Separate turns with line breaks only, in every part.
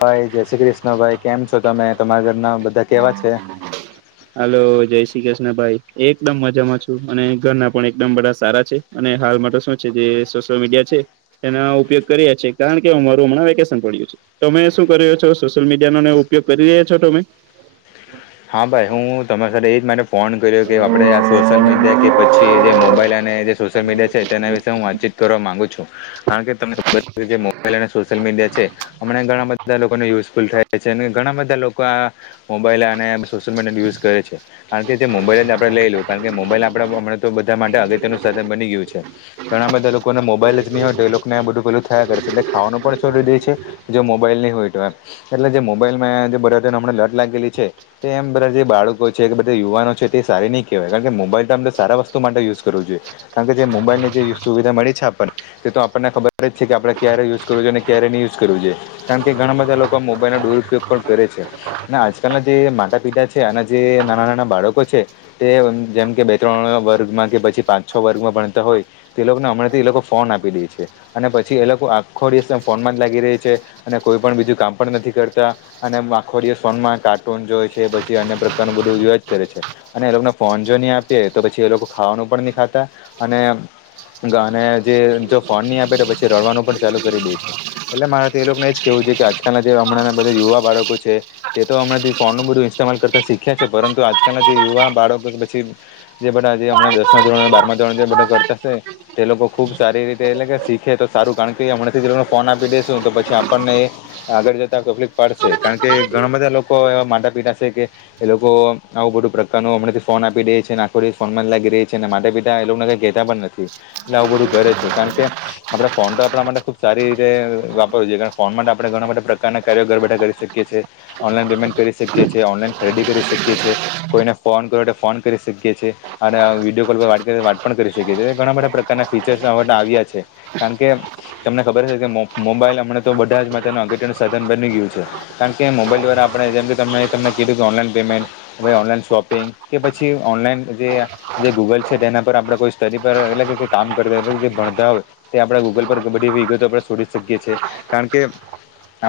ભાઈ જય શ્રી કૃષ્ણ ભાઈ કેમ છો તમે તમારા ઘરના બધા કેવા છે
હલોો જય શ્રી કૃષ્ણ ભાઈ એકદમ મજામાં છું અને ઘરના પણ એકદમ બધા સારા છે અને હાલ માટે શું છે જે સોશિયલ મીડિયા છે એના ઉપયોગ કરીએ છીએ કારણ કે હું મારું હમણાં વેકેશન પડ્યું છું તમે શું કર્યો છો સોશિયલ મીડિયા નો ઉપયોગ કરી રહ્યા છો તમે
હા ભાઈ હું તમારી સાથે એજ માટે ફોન કર્યો કે આપડે આ સોશિયલ મીડિયા કે પછી જે મોબાઈલ અને સોશિયલ મીડિયા છેના વિશે હું વાચીત કરવા માંગુું કારણ કે ત જે મોબાઈલ અને સોશિયલ મીડિયા છે હમણાં ઘણા બધા લોકોને યુઝફુલ થાય છે અને ઘણા બધા લોકો મોબાઈલ અને સોશિયલ મીડિયા યુઝ કરે છે કારણ કે જે મોબાઈલ આપડણે લઈ લ કારણ કે મોબાઈલ આપડ હમણા તો બધા માટે અગત્યનું સાધન બની ગયું છે ઘણા બધા લોકોને મોબાઈલ જ ન હો તો એ લોકોને આ બધું પેલું થયા કરે છે એટલે ખાવાનું પણ છોડી દે છે જો મોબાઈલ નહી હોય તો એમ એટલે જે મોબાઈલમાં જે બર હતો ને હમને લર્ટ લાગેલી છે તે એમ બધા જે બાળકો છે કે બધા યુવાનો છે તે સારી નહીં કહેવાય કારણ કે મોબાઈલ તો અમ તો સારા વસ્તુ માટે યુઝ કરવું જોઈએ કારણ કે જે મુંબાઈલની જે સુવિધા મળી છે આપણને તે તો આપણને ખબર જ છે કે આપણે ક્યારેયુઝ કરું જોઈએ અને ક્યારે નહી યુઝ કરવ જોઈએ કારણ કે ઘણા બધા લોકો મોબાઈલ ન દુરુપયોગ પણ કરે છે અને આજકાલના જે માતા પિતા છે અનેના જે નાના નાના બાળકો છે તે જેમ કે બે ત્રણ વર્ગમાં કે પછી પાંચ છ વર્ગમાં ભણતા હોય તે લોકોને હમણાંથી એ લોકો ફોન આપી દે છે અને પછી એ લોકો આખો દિવસ ફોનમાં જ લાગી રહી છે અને કોઈ પણ બીજું કામ પણ નથી કરતા અને આખો દિવસ ફોનમાં કાર્ટૂન જોએ છે પછી અન્ય પ્રકારનું બધું જોયાજ કરે છે. અને એ લોકોને ફોન જો નહી આપે તો પછી એ લોકો ખાવાનું પણ નહી ખાતા અને ગાને જે જો ફોન નહી આપે તો પછી રડવાનું પણ ચાલુ કરી દે છે. એટલે મારે તો એ લોકો ને એજ કેવું છે કે આજકાલના જે હમણાં બધા યુવા બાળકો છે તે તો હમણાથી ફોનનું બધું ઇસ્માલ કરતા શીખ્યા છે પરંતુ આજકાલના જે યુવા બાળકો પછી જે બધાજ હમણા દસમાં ધોરણ બાર ધોરણ એ બધા કરતાશે તે લોકો ખુબ સારી રીતે એટલે કે શીખે તો સારું કારણ કે હમણાં લોકોને ફોન આપી દેસું તો પછી આપણને એ આગળ જતા પબ્લિક પાડશે કારણ કે ઘણા બધા લોકો એવા માટા પીઠા છે કે એ લોકો આવું બધું પ્રકારનું હમણાંથી ફોન આપી દે છે અને આખોથી ફોન જ લાગી રહી છે અને માતા પિતા એ લોકોને કઈ કે ત્યાં પણ નથી એટલે આવું બધું ઘરે છે કારણ કે આપડે ફોન તો આપડા માટે ખુબ સારી રીતે એ વાપરવું જોઈએ કારણ ફોન માટે આપડે ઘણા બધા પ્રકારના કાર્યો ઘર બેઠા કરી શક ચે છે. ઓનલાઈન પેમેન્ટ કરી શકીએ છીએ ઓનલાઈન ખરીદી કરી શકીએ છીએ. કોઈને ફોન કરો તો ફોન કરી શકીએ છીએ. અને આ વિડીયો કોલ પર વા વાત પણ કરી શકીએ છીએ ઘણા બધા પ્રકારના ફીચર્ આવ્યા છે. કારણ કે તમને ખબર હ છે કે મો-મોબાઈલ હમણા તો બધા જ માટે તેનું અગતિયુ નું સાધન બની ગયું છે. કારણ કે મોબાઈલ દ્વારા આપડે જેમ કે ત તમને કીધું ઓનલાઈન પેમેન્ટ હવે ઓનલાઈન શોપિંગ કે પછી ઓનલાઈન જે આ જે ગૂગલ છે તેના પર આપડે કોઈ સ્ટડી પર એટલે કામ કરતા હોય જે ભણતા હોય તે આપડા ગૂગલ પર ક બી એવી વિગતો આપણે છોડી શકીએ છીએ કારણ કે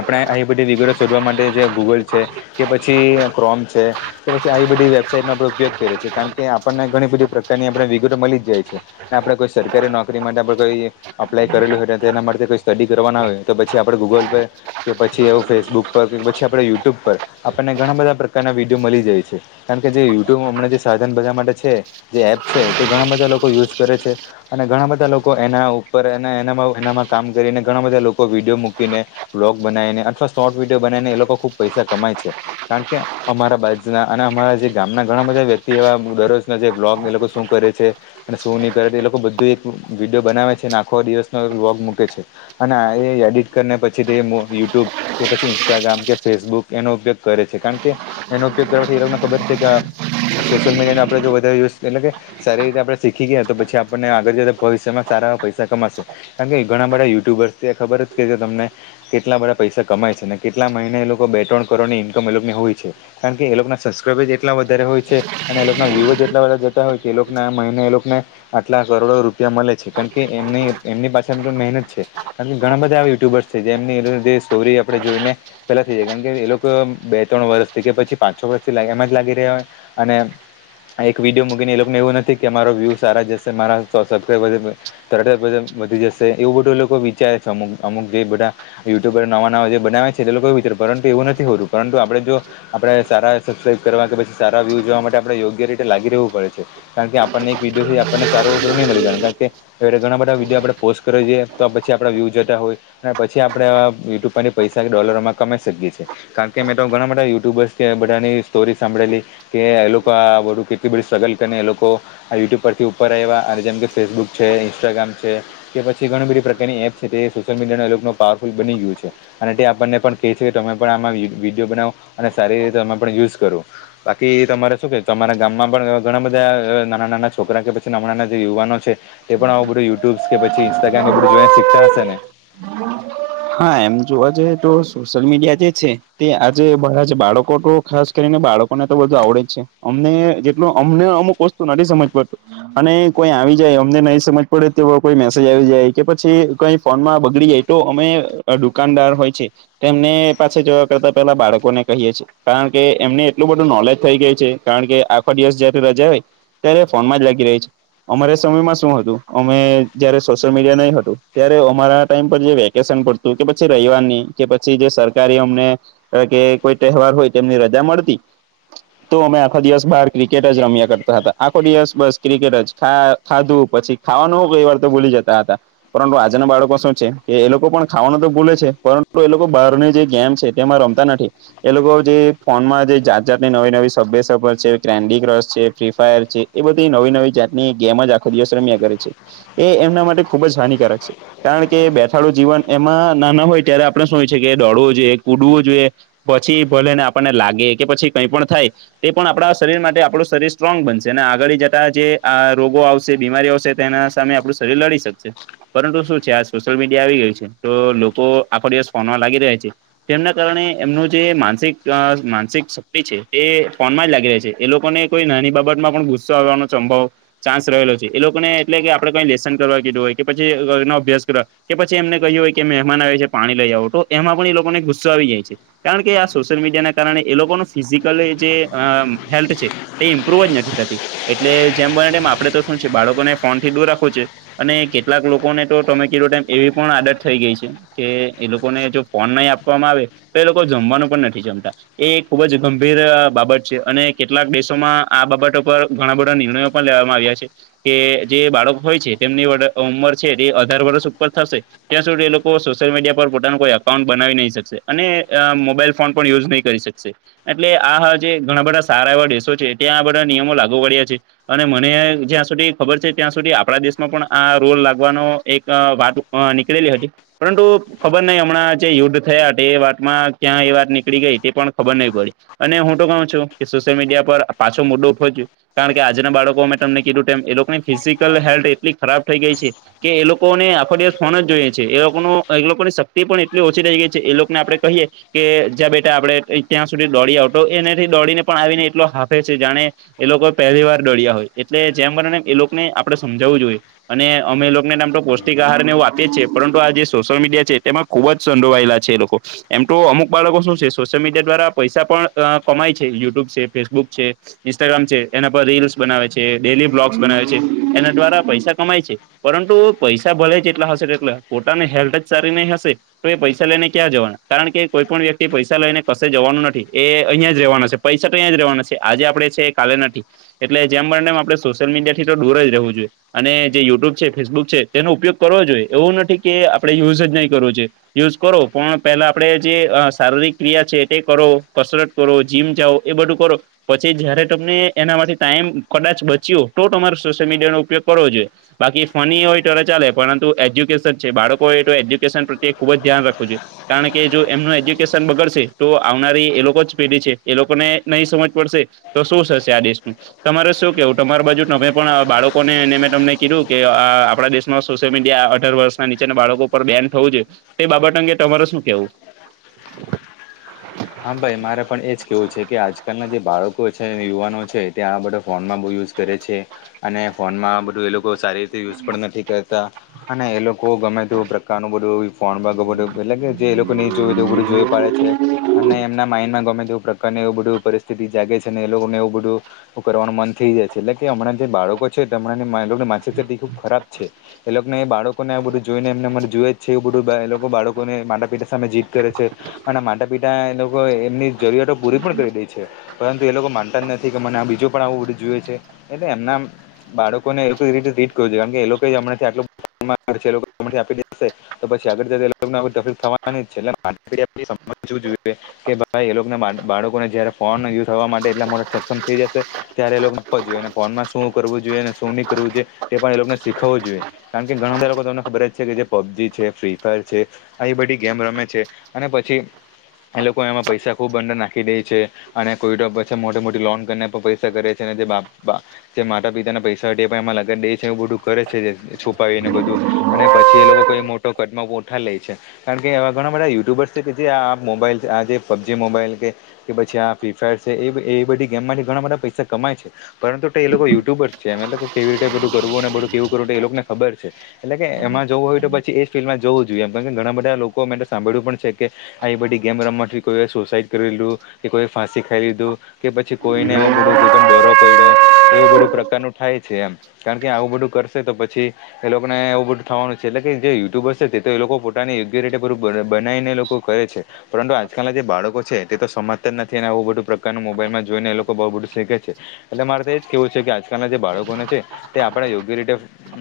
આપડે એ બધી વિગતો શોધવા માટે જે ગૂગલ છે કે પછી ક્રોમ છે કે પછી આવી બધી વેબસાઇટ નો આપડે ઉપયોગ કરીએ છીએ કારણ કે આપણને ઘણી બધી પ્રકારની આપને વિગતો મલીજ જાય છે. ને આપડે કોઈ સરકારી નોકરી માટે આપડે કોઈ અપ્લાય કરેલું હોય તેના માટે કોઈ સ્ટડી કરવાના હોય તો પછી આપડે ગૂગલ પે કે પછી એવું ફેસબુક પર કે પછી આપડે યુટ્યુબ પર આપણને ઘણા બધા પ્રકારના વિડીયો મલી જાય છે કારણ કે જે યુટ્યુબ હમણાં જે સાધન બધા માટે છે. જે એપ છે તે ઘણા બધા લોકો યુઝ કરે છે. અને ઘણા બધા લોકો એના ઉપર અને એના એનામાં કામ કરીને ઘણા બધા લોકો વિડીયો મૂકીને બ્લોગ બનાવી ને અથવા શોર્ટ વિડીયો બનાવીને એ લોકો ખુબ પૈસા કમાય છે. કારણ કે અમારા બાજના અને અમારા જે ગામના ઘણા બધા વ્યક્તિઓ આમ દરરોજ અહ જે બ્લોગ એ લોકો શું કરે છે અને શું નહીં કરે એ લોકો બધું એક વિડીયો બનાવે છે અને આખો દિવસનો એક વ્લોગ મૂકે છે. અને આ એ એડિટ કરને પછી તે યુટ્યુબ કે પછી ઇન્સ્ટાગ્રામ કે ફેસબુક એનો ઉપયોગ કરે છે કારણ કે એનો ઉપયોગ કરવાથી એ લોકોગને ખબર છે કે આ સોશિયલ મીડિયા ને આપે જો વધારે યુઝ એટલે કે સારી રીતે આપડે શીખી ગયા તો પછી આપણને આગળ જ ભવિષ્યમાં સારા પૈસા કમાશે. કારણ કે ઘણા બધા યુટ્યુબર્સ છે ખબર જ કે છે તમને કેટલા બધા પૈસા કમાય છે ને કેટલા મહિને એ લોકો બે ત્રણ કરોડની ઇન્કમ એ લોકોની હોય છે. કારણ કે એ લોકો ના સબસ્ક્રાઈબ જ એટલા વધારે હોય છે અને એ લોકોના વ્યુ જ એટલા બધા જતા હોય કે એ લોકોને આ મહિને એ લોકોને આટલા કરોડો રૂપિયા મલે છે કારણ કે એમને એમની પાસે એમની મહેનત છે. કારણ કે ઘણા બધા એ યુટ્યુબર્સ છે જેમની જે સ્ટોરી આપે જોઈને પેલા થઈ જાય કારણ કે એ લોકો બે ત્રણ વર્ષથી કે પછી પાંચ છો વર્ષથી લા એમ જ લાગી રહ્યા હોય અને આ એક વિડીયો મૂકીને એ લોકોને એવું નથી કે અરો વ્યૂ સારા જશે મારા સબસ્ક્રાઈબ તરત જ બધા વધી જશે એવું બધું લોકો વિચારે છે અમુક અમુક જે બધા યુટ્યુબર નવા નવા જે બનાવે છે એ તે લોકો વિચાર્યું પરંતુ એવું નથી હોતું પરંતુ આપડે જો આપડે સારા સબસ્ક્રાઈબ કરવા કે પછી સારા વ્યુ જોવા માટે આપડે યોગ્ય રીતે લાગી રહેવું પડે છે. કારણ કે આપણને એક વિડીયોથી આપણને સારો ઉપરો નહી મળી જવાનું કારણ કે એવી રીતે ઘણા બધા વિડીયો આપડ પોસ્ટ કરએ તો પછી આપડા વ્યુ જતા હોય. અને પછી આપડે આ યુટ્યુબ પરથી પૈસા ડોલરોમાં કમાઈ શકીએ છીએ. કારણ કે મેં તો ઘણા બધા યુ્યબર્સ છે બધાની સ્ટોરી સાંભળેલી. કે એ લોકો આ બધું કેટલી બધી સ્ટ્રગલ કરીને એ લોકો આ યુટ્યુબ પરથી ઉપર રહેવા અને જેમ કે ફેસબુક છે ઇન્સ્ટાગ્રામ છે. કે પછી ઘણી બધી પ્રકારની એપ્ છે તે સોશિયલ મીડિયાને અલગનું પાવરફુલ બની ગયું છે. અને તે આપણને પણ કહે છે કે તમે પણ આમાં વિ વિડીયો બનાવો અને સારી રીતે એમાં પણ યુઝ કરો. બાકી તમારે શું કે તમારા ગામમાં પણ ઘણા બધા અ નાના નાના છોકરા કે પછી નાના નાના જે યુવાનો છે. તે પણ આ બધું યુટ્યુબસ કે પછી ઇન્સ્ટાગ્રામ બધું જોયા શીખતા હશેને.
હા એમ જોવા જઈએ તો સોશિયલ મીડિયા જે છે તે આજે બાળકો તો ખાસ કરીને બાળકોને તો બધું આવડે જ છે અમને જેટલું અમને અમુક વસ્તુ નથી સમજ પડતું અને કોઈ આવી જાય અમને નહી સમજ પડે તે કોઈ મેસેજ આવી જાય કે પછી કઈ ફોનમાં બગડી જાય તો અમે દુકાનદાર હોય છે તેમને પાસે જવા કરતા પેલા બાળકોને કહીએ છીએ. કારણ કે એમને એટલું બધું નોલેજ થઈ ગયું છે કારણ કે આખો દિવસ જયારે રજા હોય અત્યારે ફોન માં જ લાગી રહી છે. અમારે સમયમાં શું હતું અમે જયારે સોશિયલ મીડિયા નહી હતું ત્યારે અમારા ટાઈમ પર જે વેકેશન પડતું કે પછી રવિવારની કે પછી જે સરકારી અમને કે કોઈ તહેવાર હોય તો એની રજા મળતી. તો અમે આખો દિવસ બાર ક્રિકેટ જ રમ્યા કરતા હતા આખો દિવસ બસ ક્રિકેટ જ ખા ખાધું પછી ખાવાનું વેવાર તો ભુલી જતા હતા પરંતુ આજના બાળકો શું છે કે એ લોકો પણ ખાવાનો તો ભૂલે છે પરંતુ એ લોકો બહારની જે ગેમ છે તેમાં રમતા નથી. એ લોકો જે ફોનમાં જે જાત જાત ની નવી નવી સભ્યસ છે કેન્ડી ક્રસ છે ફ્રી ફાયર છે. એ બધી નવી નવી જાતની ગેમ જ આખો દિવસ રમ્યા કરે છે એ એમના માટે ખુબ જ હાનિકારક છે. કારણ કે બેઠાડું જીવન એમાં નાના હોય ત્યારે આપણે શું હોય છે કે દોળવો જોઈએ કુડવું જોઈએ. પછી ભલે ને આપણને લાગે કે પછી કઈ પણ થાય તે પણ આપણા શરીર માટે આપણું શરીર સ્ટ્રોંગ બનશે અને આગળ જતા જે આ રોગો આવશે બીમારીઓ આવશે તેના સામે આપણું શરીર લડી શકશે પરંતુ શું છે આ સોશિયલ મીડિયા આવી ગયું છે. તો લોકો આખો દિવસ ફોન માં લાગી રહ્યા છે. તેમના કારણે એમનું જે માનસિક‌ અ માનસિક શક્તિ છે તે ફોનમાં જ લાગી રહે છે એ લોકોને કોઈ નાની બાબત માં પણ ગુસ્સો આવવાનો સંભવ ચાન્સ રહેલો છે એ લોકોને એટલે કે આપડે કઈ લેસન કરવા કીધું હોય કે પછી એનો અભ્યાસ કરવા કે પછી એમને કહ્યું હોય કે મહેમાન આવે છે પાણી લઈ આવો તો એમાં પણ એ લોકોને ગુસ્સો આવી જાય છે. કારણ કે આ સોશિયલ મીડિયાના કારણે એ લોકોનું ફિઝિકલ જે એ હેલ્થ છે. એ ઇમ્પ્રુવ જ નથી થતી એટલે જેમ બનેમ આપડે તો શું છે બાળકોને ફોન થી દૂર રાખવું છે. અને કેટલાક લોકોને તો ટમે કીધું ટાઈમ એવી પણ આદત થઈ ગઈ છે કે એ લોકોને જો ફોન નહી આપવામાં આવે તો એ લોકો જમવાનું પણ નથી જમતા એ ખુબ જ ગંભીર અ બાબત છે અને કેટલાક દેશોમાં આ બાબત ઉપર ઘણા બધા નિર્ણયો પણ લેવામાં આવ્યા છે. કે જે બાળકો હોય છે તેમની ઉમર છે તે અઢાર વર્ષ ઉપર થશે. ત્યાં સુધી એ લોકો સોશિયલ મીડિયા પર પોતાનું કોઈ એકઉન્ટ બનાવી નહીં શકશે અને અ મોબાઈલ ફોન પણ યુઝ નહીં કરી શકશે. એટલે આ જે ઘણા બધા સારા એવા દેશો છે ત્યાં આ બધા નિયમો લાગુ પડ્યા છે. અને મને જ્યાં સુધી ખબર છે ત્યાં સુધી આપણા દેશ માં પણ આ રોલ લાગવાનો એક વાત કેટલી હતી. પરંતુ ખબર ન‌ઇ હમણાં જે યુદ્ધ થયા તે વાંકમાં ક્યાં એ વાત નીકળી ગઈ તે પણ ખબર નહીં પડી. અને હું તો કહું છું કે સોશિયલ મીડિયા પર પાછો મુદ્દો ઉઠો ગું કારણ કે આજના બાળકો માં તમને કીધું તેમ એ લોકોની ફિઝિકલ હેલ્થ એટલી ખરાબ થઈ ગઈ છે કે એ લોકોને આખો દિવસ ફોન જ જોઈએ છે એ લોકો એ લોકોની શક્તિ પણ એટલી ઓછી રહી ગઈ છે એ લોકોને આપણે કહીએ કે જા બેટા આપણે ત્યાં સુધી દોડી આવતો એનાથી દોડીને પણ આવીને એટલો હાફે છે જાણે એ લોકો પહેલી વાર ડળ્યા હોય એટલે જેમ કરીને એ લોકોને આપડણે સમજાવવું જોઈએ અને અમે લોક નામ તો પૌષ્ટિક આહાર ને એવું આપીએ છી છે પરંતુ આ જે સોશિયલ મીડિયા છે તેમાં ખુબ જ સંડોવાયેલા છે લોકો એમ તો અમુક બાળકો શું છે સોશિયલ મીડિયા દ્વારા પૈસા પણ કમાય છે યુટ્યુબ છે ફેસબુક છે. ઇન્સ્ટાગ્રામ છે એના પર રીલ્સ બનાવે છે ડેલી બ્લોગ્સ બનાવે છે એના દ્વારા પૈસા કમાય છે. પરંતુ પૈસા ભલે જેટલા હશેટલા પોતાની હેલ્થ જ સારી નહી હશે તો એ પૈસા લઈને ક્યાં જવાના કારણ કે કોઈ પણ વ્યક્તિ પૈસા લઈને કશે જવાનું નથી એ અહિયાં જ રહેવાના છે પૈસઠ અહીંયા જ રહેવાના છે આજે આપડે છે કાલેનાથી એટલે જેમ મળનેમ આપણે સોશિયલ મીડિયા થી તો દૂર જ રહેવું જોઈએ અને જે યુટ્યુબ છે ફેસબુક છે તેનો ઉપયોગ કરવો જોઈએ એવું નથી કે આપડણે યુઝ જ નહીં કરવો જોઈએ યુઝ કરો પણ પેલા આપણે જે શારીરિક ક્રિયા છે તે કરો કસરત કરો જીમ જાઓ એ બધું કરો પછી જયારે તમને એના માટે ટાઈમ કદાચ બચ્યો તો તમારે સોશિયલ મીડિયાનોો ઉપયોગ કરવો જોઈએ બાકી ફની હોય તો ચાલે પરંતુ એજ છે બાળકો એ તો એ્યુકેશન પ્રત્યેુબ જ ધ્યાન રાખું છ છે કારણ કે જો એમનું એજ્યુકેશન બગડશે તો આવનારી એ લોકો જ પેઢી છે એ લોકોને નહીં સમજ પડશે તો શું થશે આ દેશનું તમારે શું કહેવું તમારી બાજુ તમે પણ બાળકોને મેં તમને કીધું કે આપણા દેશમાં સોશિયલ મીડિયા અર વર્ષ ના નીચેના બાળકો પર બે્યાન થવું જોઈએ તે બાબત અંગે તમારે શું કેવું
હા ભાઈ મારે પણ એજ કેવું છે કે આજકાલના જે બાળકો છે યુવાનો છે તે આ બધા ફોનમાં બુ યુઝ કરે છે અને ફોનમાં બધું એ લોકો સારી રીતે યુઝ પણ નથી કરતા અને એ લોકો ગમે ત પ્રકારનુંું બધું ફોન બધું એટલે કે જે એ લોકો નહી જોય તો એવું બધું જોઈ પાડે છે અનેમને એમના માઇન્ડમાં ગમે તે પ્રકાર એવું બધું પરિસ્થિતિ જાગે છે ને એ લોકોને એવું બધું કરવાનું મન થઈ જાય છે. એટલે કે હમણાં જે બાળકો છે તેમ મા માિક સ્ ખુબ ખરાબ છે એ લોકોને એ બાળકો ને આ બધું જોઈને એમને અરે જોયએ જ છે. એવું બધું એ લોકો બાળકોને માટ પિતા સામે જીત કરે છે અને માટપિતા એ લોકો એમની. જરૂિયાતો પૂરી પણ કરી દે પરંતુ એ લોકો માનતા જ નથી કે મને આ બીજું પણ આવુંડ જોઈએ છે. એટલે એમના બાળકો ને એ રીતે ટ્રીટ કરું છે. કારણ કે એ લોકોશે તો પછી આગળ જ એને તકલીફ થવા છે. કે ભાઈ એ લોકોને બાળકોને જયારે ફોન યુ થવા માટે એટલા મો સક્ષમ થઈ જશે. ત્યારે એ લોકો આપ જોઈએ ફોનમાં શું કરવું જોઈએ શું નહી કરવું જોઈએ તે પણ એ લોકોને શીખવું જોઈએ. કારણ કે ઘણા બધા લોકો તમને ખબર જ છે. કે જે પબજી છે ફ્રી ફાયર છે. આવી બધી ગેમ રમે છે. અને પછી એ લોકો એમાં પૈસા ખુબ અંડર નાખી દે છે. અને કોઈ પછી મોટી મોટી લોન કરીને પૈસા કરે છેને જે જે માતા પિતાના પૈસા અ એ પણ એમાં લગન એ છે બધું કરે છે છુપાવીને બધું અને પછી એ લોકો કોઈ મોટો કદમો ગઠા લે છે, કારણ કે એવા ઘણા બધા યુટ્યુબર્સ છે કે જે મોબાઈઇલ છે. આજે પબ્જી મોબાઈલ કે કે પછી આ ફ્રી ફાયર છે. એ એ બધી ગેમમાં ઘણા બધા પૈસા કમાય છે. પરંતુ તો એ લોકો યુટ્યુબરસ છે. એ કેવી રીતે બધું કરવું ને બધું કેવું કરવું એ લોકો ને ખબર છે. એટલે કે એમાં જોવું હોય તો પછી એજ ફિલ્ડમાં જોવું જોઈએ એમણ કે ઘણા બધા લોકો મે સાંભળવ્યું પણ છે કે આ એ બધી ગેમ રમવાથી કોઈએ સુસાઈડ કરી લીધું કે કોઈએ ફાંસી ખાઈ લીધું. કે પછી કોઈને એવું બધું કોઈ પણ ડરો પડ્યો એવું બધું પ્રકાર ન થાય છે એમ. કારણ કે આવું બધું કરશે તો પછી. એ લોકો ને એવું બધું થવાનું છે. એટ કે જે યુટ્યુબર છે. તે તો એ લોકો પો બનાવીને લોકો. કરે છે. પરંતુ આજકાલના જે બાળકો છે. તે તો સમાજતા જ નથી અને આવું બધુ પ્રકારનું મોબાઈલમાં જોઈને એ લોકો બહુ બધું શીખે છે. એટલે મારે તો એજ કેવું છે કે આજકાલના જે બાળકોને છે તે આપણે યોગ્ય રીતે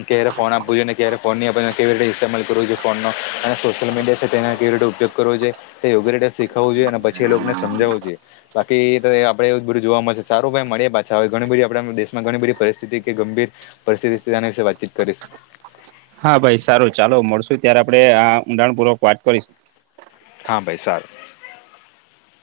ક્યારે ફોન આપવું જોઈએને ક્યારે ફો ની આપ કેવી રીતે ઇતેમાલ કરવું જોઈએોનનો અને સોશિયલ મીડિયા છે તેના કેવી રીતે ઉપયોગ કરો જો યોગ્ય રીતે શીખું જોઈએ પછ એ લોકોને સમજાવું જોઈએ બાકી તો આપણે એવું બધું જોવા મળશે સારું ભાઈ મળે પાછા હ ઘણી બધી આપણે દેશમાં ઘણી બધી પરિસ્થિતિ કે ગંભીર. પરિસ્થિતિ સની વિશે વાતચીત કરીશું.
હા ભાઈ સારું ચાલો મળશું ત્યારે આપડણે આ ઊંડાણપૂર્વક વાત કરીશ.
હા ભાઈ સાર